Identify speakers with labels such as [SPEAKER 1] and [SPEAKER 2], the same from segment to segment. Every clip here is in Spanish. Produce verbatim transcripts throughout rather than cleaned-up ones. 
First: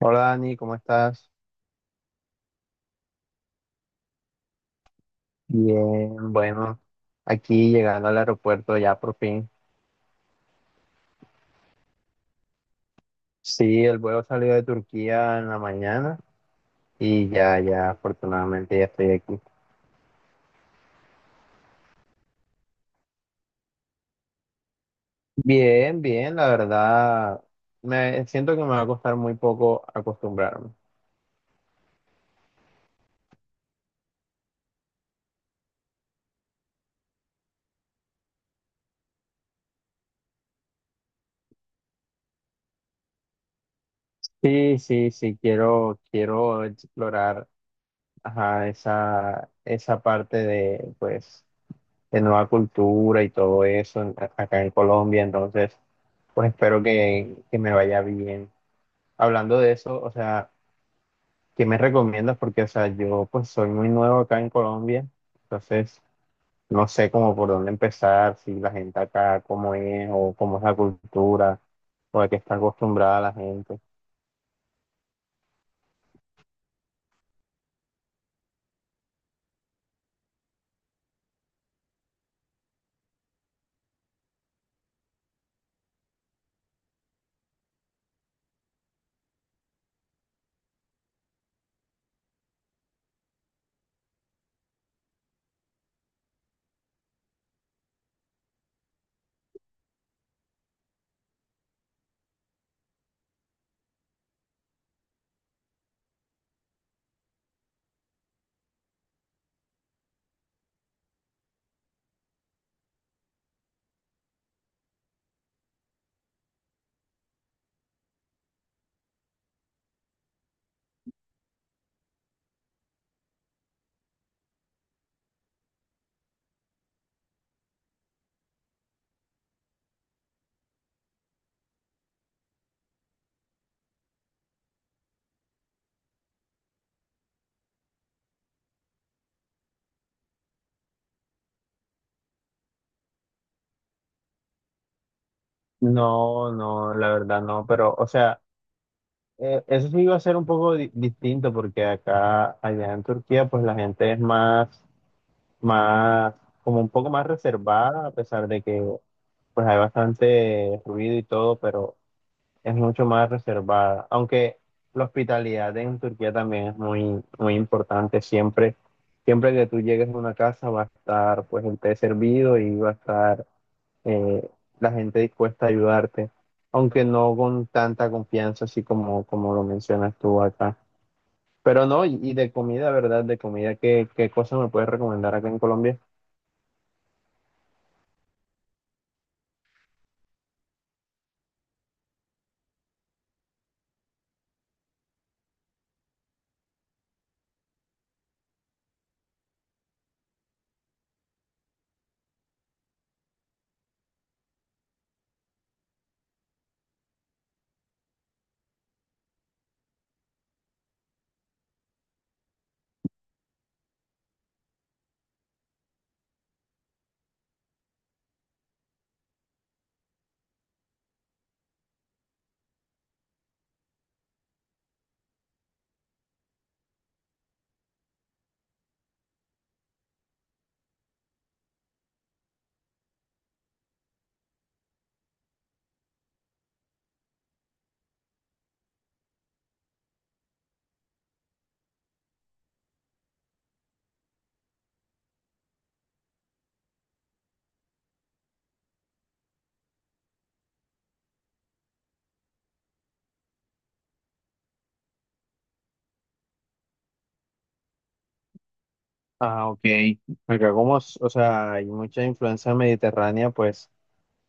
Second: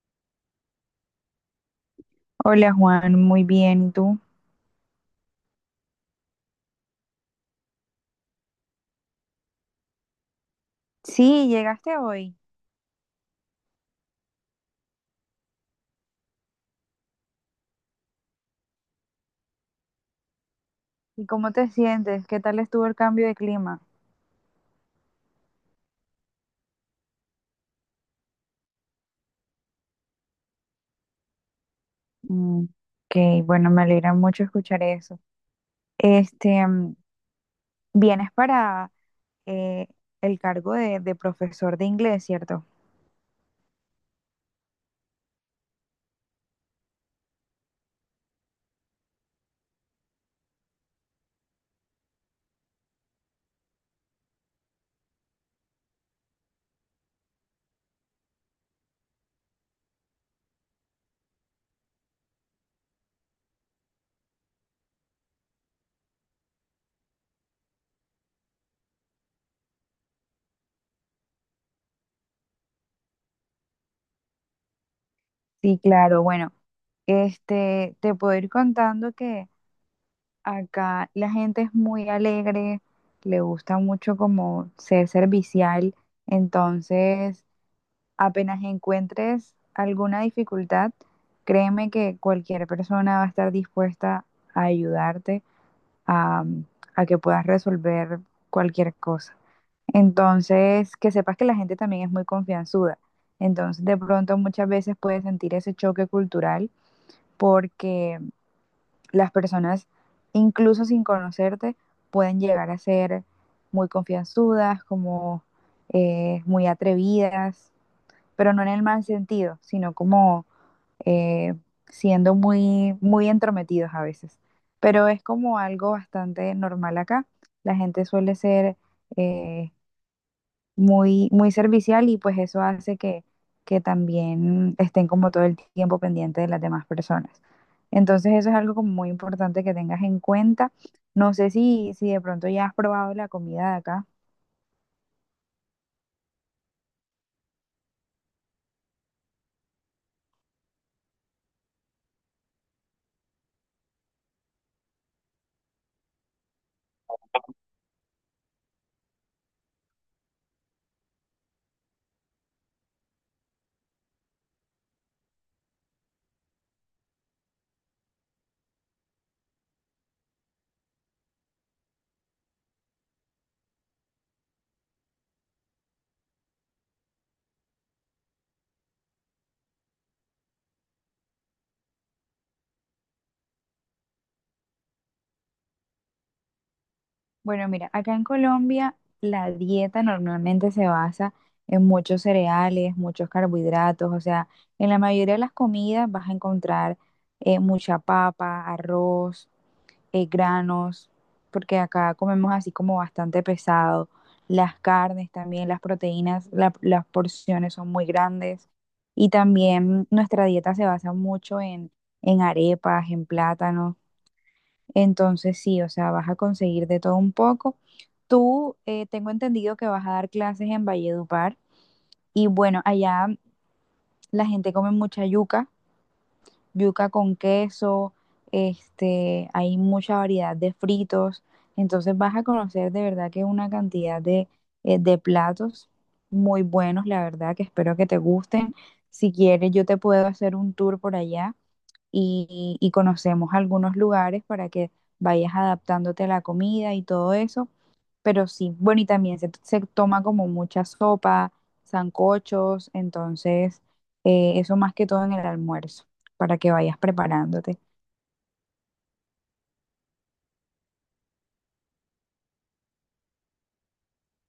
[SPEAKER 1] Hola Dani, ¿cómo estás?
[SPEAKER 2] Hola Juan, muy bien. ¿Y tú?
[SPEAKER 1] Bien, bueno, aquí llegando al aeropuerto ya por fin.
[SPEAKER 2] Sí, llegaste hoy.
[SPEAKER 1] Sí, el vuelo salió de Turquía en la mañana y ya, ya, afortunadamente ya estoy aquí.
[SPEAKER 2] ¿Y cómo te sientes? ¿Qué tal estuvo el cambio de clima?
[SPEAKER 1] Bien, bien, la verdad, me siento que me va a costar muy poco acostumbrarme.
[SPEAKER 2] Mm, ok, bueno, me alegra mucho escuchar eso. Este, mm, Vienes para eh, el cargo de, de profesor de inglés, ¿cierto?
[SPEAKER 1] Sí, sí, sí, quiero, quiero explorar, ajá, esa, esa parte de, pues, de nueva cultura y todo eso en- a- acá en Colombia. Entonces, pues espero que, que me vaya bien. Hablando de eso, o sea, ¿qué me recomiendas? Porque, o sea, yo pues soy muy nuevo acá en Colombia, entonces no sé cómo por dónde empezar, si la gente acá cómo es o cómo es la cultura o a qué está acostumbrada la gente.
[SPEAKER 2] Sí, claro. Bueno, este, te puedo ir contando que acá la gente es muy alegre, le gusta mucho como ser servicial. Entonces apenas encuentres alguna dificultad, créeme que cualquier persona va a estar dispuesta a ayudarte a, a que puedas resolver cualquier cosa. Entonces, que sepas que la gente también es muy confianzuda. Entonces, de pronto muchas veces puedes sentir ese choque cultural porque las personas, incluso sin conocerte, pueden llegar a ser muy confianzudas, como eh, muy atrevidas, pero no en el mal sentido, sino como eh, siendo muy, muy entrometidos a veces. Pero es como algo bastante normal acá. La gente suele ser eh, muy, muy servicial y pues eso hace que, que también estén como todo el tiempo pendiente de las demás personas. Entonces eso es algo como muy importante que tengas en cuenta. No sé si, si de pronto ya has probado la comida de acá.
[SPEAKER 1] No, no, la verdad no, pero, o sea, eh, eso sí iba a ser un poco di- distinto porque acá, allá en Turquía, pues la gente es más más, como un poco más reservada, a pesar de que pues hay bastante ruido y todo, pero es mucho más reservada. Aunque la hospitalidad en Turquía también es muy, muy importante. Siempre, siempre que tú llegues a una casa va a estar pues el té servido y va a estar eh, la gente dispuesta a ayudarte, aunque no con tanta confianza así como, como lo mencionas tú acá. Pero no, y, y de comida, ¿verdad? De comida, ¿qué, qué cosa me puedes recomendar acá en Colombia?
[SPEAKER 2] Bueno, mira, acá en Colombia la dieta normalmente se basa en muchos cereales, muchos carbohidratos, o sea, en la mayoría de las comidas vas a encontrar eh, mucha papa, arroz, eh, granos, porque acá comemos así como bastante pesado, las carnes también, las proteínas, la- las porciones son muy grandes y también nuestra dieta se basa mucho en, en arepas, en plátanos. Entonces sí, o sea, vas a conseguir de todo un poco. Tú, eh, tengo entendido que vas a dar clases en Valledupar y bueno, allá la gente come mucha yuca, yuca con queso. Este, hay mucha variedad de fritos, entonces vas a conocer de verdad que una cantidad de, eh, de platos muy buenos, la verdad, que espero que te gusten. Si quieres, yo te puedo hacer un tour por allá y, y conocemos algunos lugares para que vayas adaptándote a la comida y todo eso. Pero sí, bueno, y también se, se toma como mucha sopa, sancochos. Entonces eh, eso más que todo en el almuerzo, para que vayas preparándote.
[SPEAKER 1] Ah, ok. Acá como, s- o sea, hay mucha influencia mediterránea, pues,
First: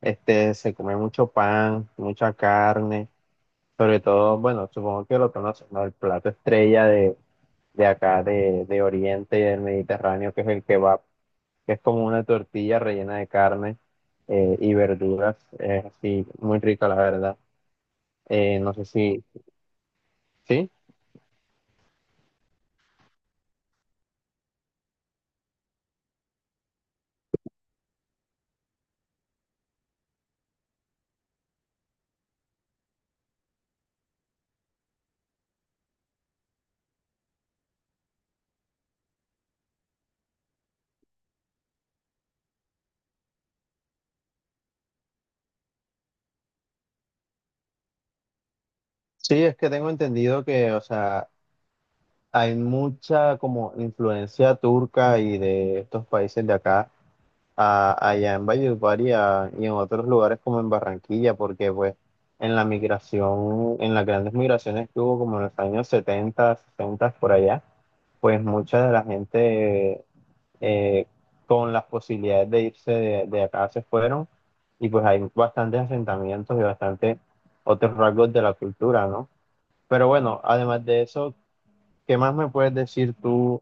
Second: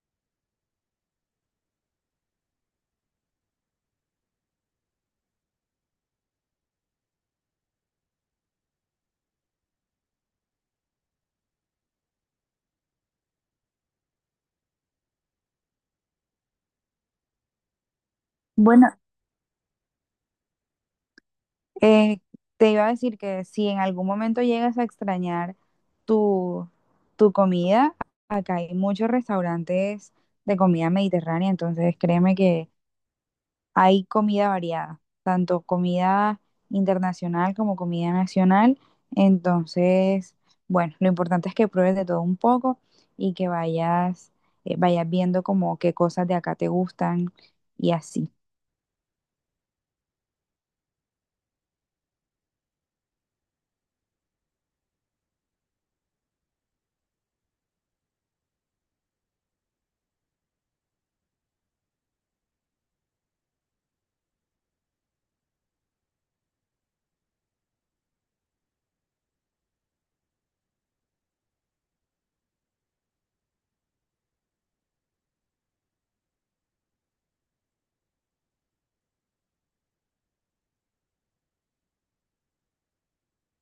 [SPEAKER 1] este, se come mucho pan, mucha carne, sobre todo, bueno, supongo que lo conoces, ¿no? El plato estrella de, de acá, de, de Oriente y del Mediterráneo, que es el kebab, que es como una tortilla rellena de carne eh, y verduras, es así, muy rica, la verdad. Eh, no sé
[SPEAKER 2] Bueno,
[SPEAKER 1] si, ¿sí?
[SPEAKER 2] eh, te iba a decir que si en algún momento llegas a extrañar tu, tu comida, acá hay muchos restaurantes de comida mediterránea, entonces créeme que hay comida variada, tanto comida internacional como comida nacional. Entonces, bueno, lo importante es que pruebes de todo un poco y que vayas, eh, vayas viendo como qué cosas de acá te gustan y así.
[SPEAKER 1] Sí, es que tengo entendido que, o sea, hay mucha como influencia turca y de estos países de acá a- allá en Valledupar y, a- y en otros lugares como en Barranquilla, porque pues en la migración, en las grandes migraciones que hubo como en los años setenta sesenta por allá, pues mucha de la gente eh, con las posibilidades de irse de, de acá se fueron y pues hay bastantes asentamientos y bastante otros rasgos de la cultura, ¿no? Pero bueno, además de eso, ¿qué más me puedes decir tú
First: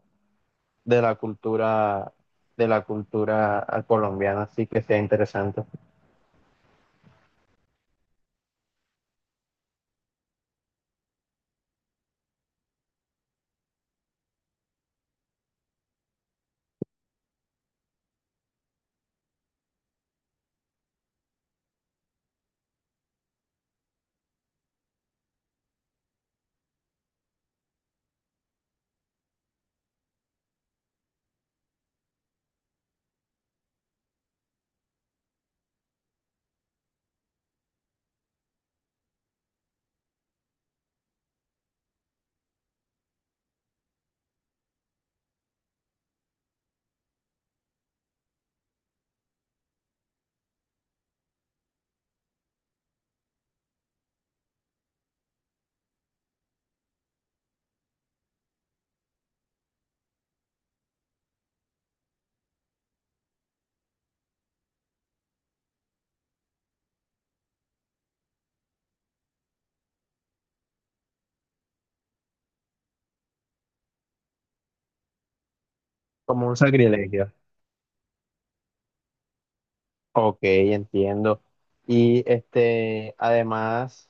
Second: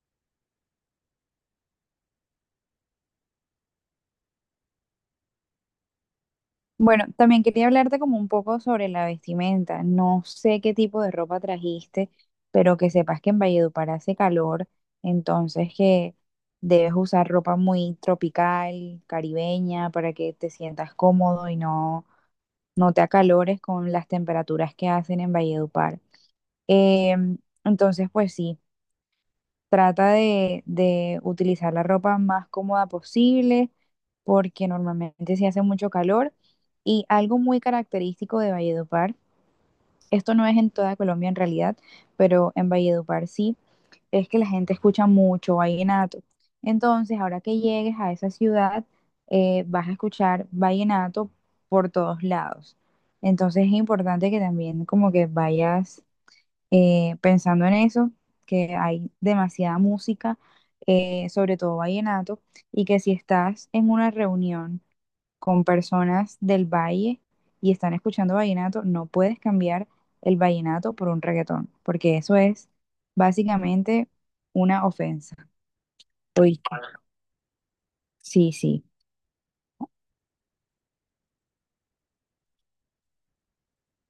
[SPEAKER 1] de la cultura de la cultura colombiana, así que sea interesante.
[SPEAKER 2] Bueno, también quería hablarte como un poco sobre la vestimenta. No sé qué tipo de ropa trajiste, pero que sepas que en Valledupar hace calor, entonces que debes usar ropa muy tropical, caribeña, para que te sientas cómodo y no, no te acalores con las temperaturas que hacen en Valledupar. Em, entonces, pues sí, trata de, de utilizar la ropa más cómoda posible porque normalmente sí hace mucho calor. Y algo muy característico de Valledupar, esto no es en toda Colombia en realidad, pero en Valledupar sí, es que la gente escucha mucho vallenato. Entonces, ahora que llegues a esa ciudad, eh, vas a escuchar vallenato por todos lados. Entonces, es importante que también como que vayas eh, pensando en eso, que hay demasiada música, eh, sobre todo vallenato, y que si estás en una reunión con personas del valle y están escuchando vallenato, no puedes cambiar el vallenato por un reggaetón, porque eso es básicamente una ofensa.
[SPEAKER 1] Como un
[SPEAKER 2] ¿Oíste?
[SPEAKER 1] sacrilegio.
[SPEAKER 2] Sí, sí.
[SPEAKER 1] Ok, entiendo. Y este, además,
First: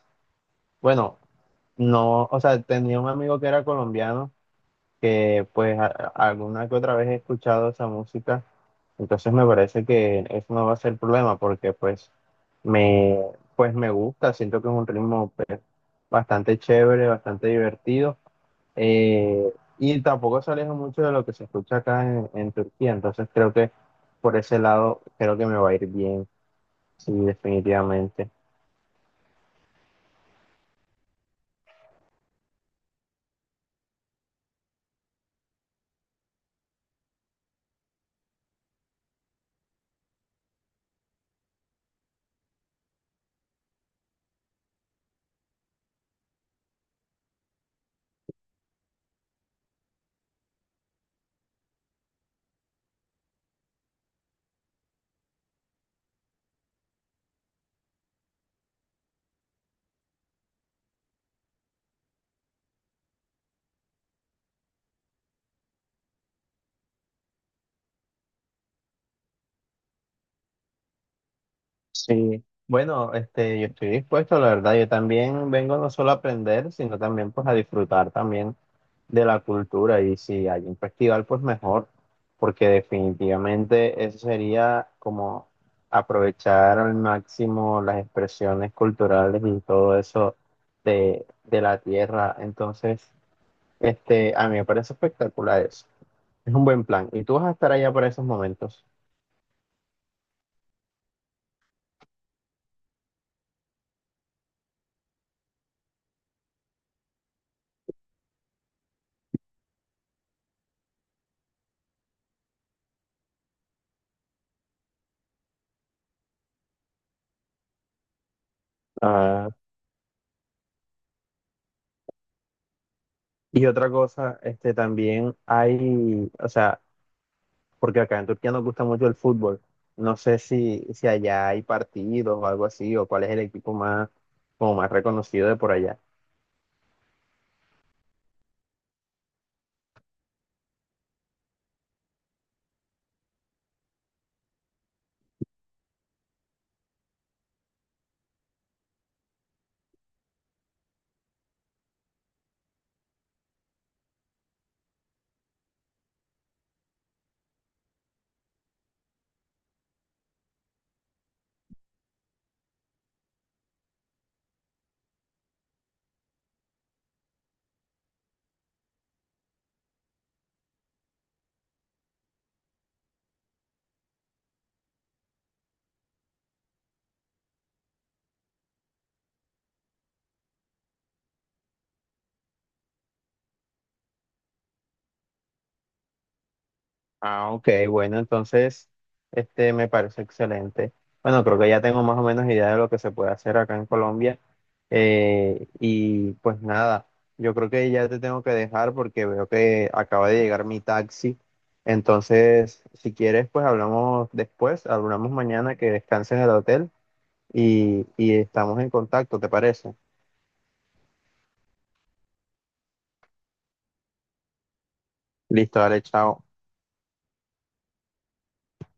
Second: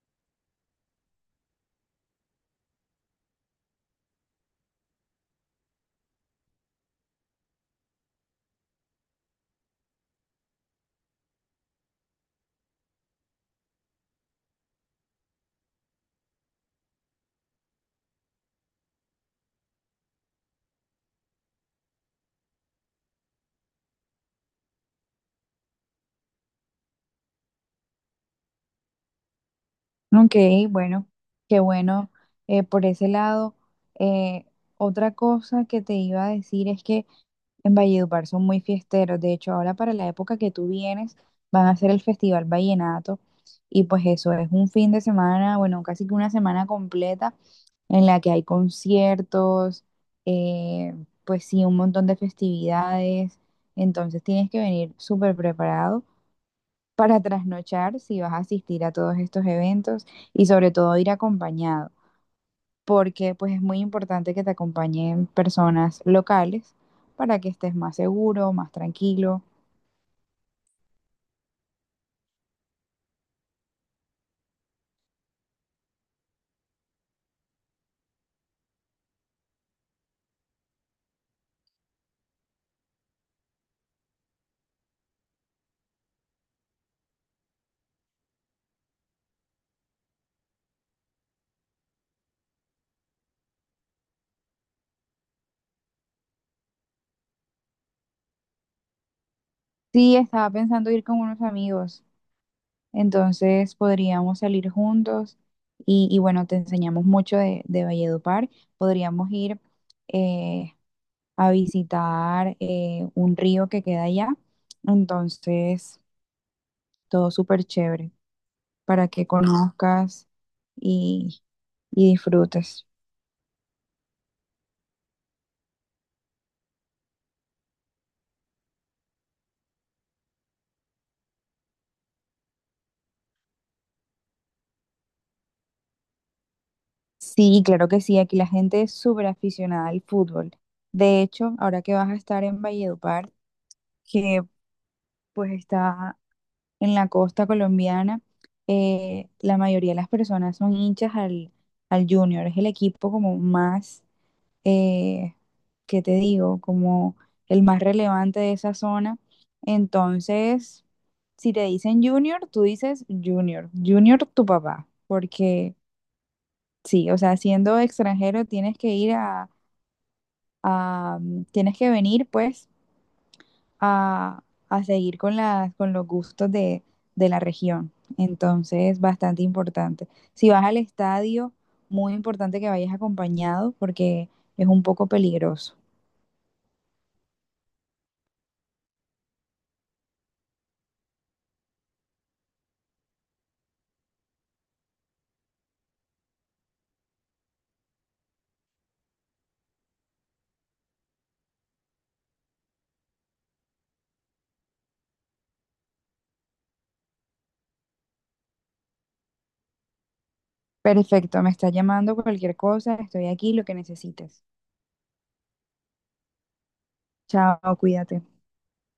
[SPEAKER 1] bueno, no, o sea, tenía un amigo que era colombiano, que pues a- a- alguna que otra vez he escuchado esa música, entonces me parece que eso no va a ser problema porque pues me, pues me gusta, siento que es un ritmo pues, bastante chévere, bastante divertido. Eh, y tampoco se aleja mucho de lo que se escucha acá en, en Turquía, entonces creo que por ese lado creo que me va a ir bien, sí, definitivamente.
[SPEAKER 2] Ok, bueno, qué bueno. Eh, por ese lado, eh, otra cosa que te iba a decir es que en Valledupar son muy fiesteros. De hecho, ahora para la época que tú vienes, van a hacer el Festival Vallenato. Y pues eso es un fin de semana, bueno, casi que una semana completa en la que hay conciertos, eh, pues sí, un montón de festividades. Entonces tienes que venir súper preparado para trasnochar si vas a asistir a todos estos eventos y sobre todo ir acompañado, porque pues es muy importante que te acompañen personas locales para que estés más seguro, más tranquilo.
[SPEAKER 1] Sí, bueno, este, yo estoy dispuesto, la verdad, yo también vengo no solo a aprender, sino también pues a disfrutar también de la cultura y si hay un festival, pues mejor, porque definitivamente eso sería como aprovechar al máximo las expresiones culturales y todo eso de, de la tierra. Entonces, este, a mí me parece espectacular eso. Es un buen plan. Y tú vas a estar allá para esos momentos.
[SPEAKER 2] Sí, estaba pensando ir con unos amigos. Entonces podríamos salir juntos y, y bueno, te enseñamos mucho de, de Valledupar. Podríamos ir eh, a visitar eh, un río que queda allá. Entonces, todo súper chévere para que
[SPEAKER 1] Ah,
[SPEAKER 2] conozcas y, y disfrutes.
[SPEAKER 1] y otra cosa, este, también hay, o sea, porque acá en Turquía nos gusta mucho el fútbol. No sé si, si allá hay partidos o algo así, o cuál es el equipo más, como más reconocido de por allá.
[SPEAKER 2] Sí, claro que sí, aquí la gente es súper aficionada al fútbol. De hecho, ahora que vas a estar en Valledupar, que pues está en la costa colombiana, eh, la mayoría de las personas son hinchas al, al Junior. Es el equipo como más, eh, ¿qué te digo? Como el más relevante de esa zona. Entonces, si te dicen Junior, tú dices Junior, Junior tu papá, porque sí, o sea, siendo extranjero tienes que ir a, a- tienes que venir pues a, a seguir con las, con los gustos de, de la región. Entonces, bastante importante. Si vas al estadio, muy importante que vayas acompañado porque es un poco peligroso.
[SPEAKER 1] Ah, ok, bueno, entonces, este me parece excelente. Bueno, creo que ya tengo más o menos idea de lo que se puede hacer acá en Colombia. Eh, y pues nada, yo creo que ya te tengo que dejar porque veo que acaba de llegar mi taxi. Entonces, si quieres, pues hablamos después, hablamos mañana que descanses en el hotel y, y estamos en contacto, ¿te parece?
[SPEAKER 2] Perfecto, me está llamando cualquier cosa, estoy aquí, lo que necesites.
[SPEAKER 1] Listo, dale, chao.
[SPEAKER 2] Chao, cuídate.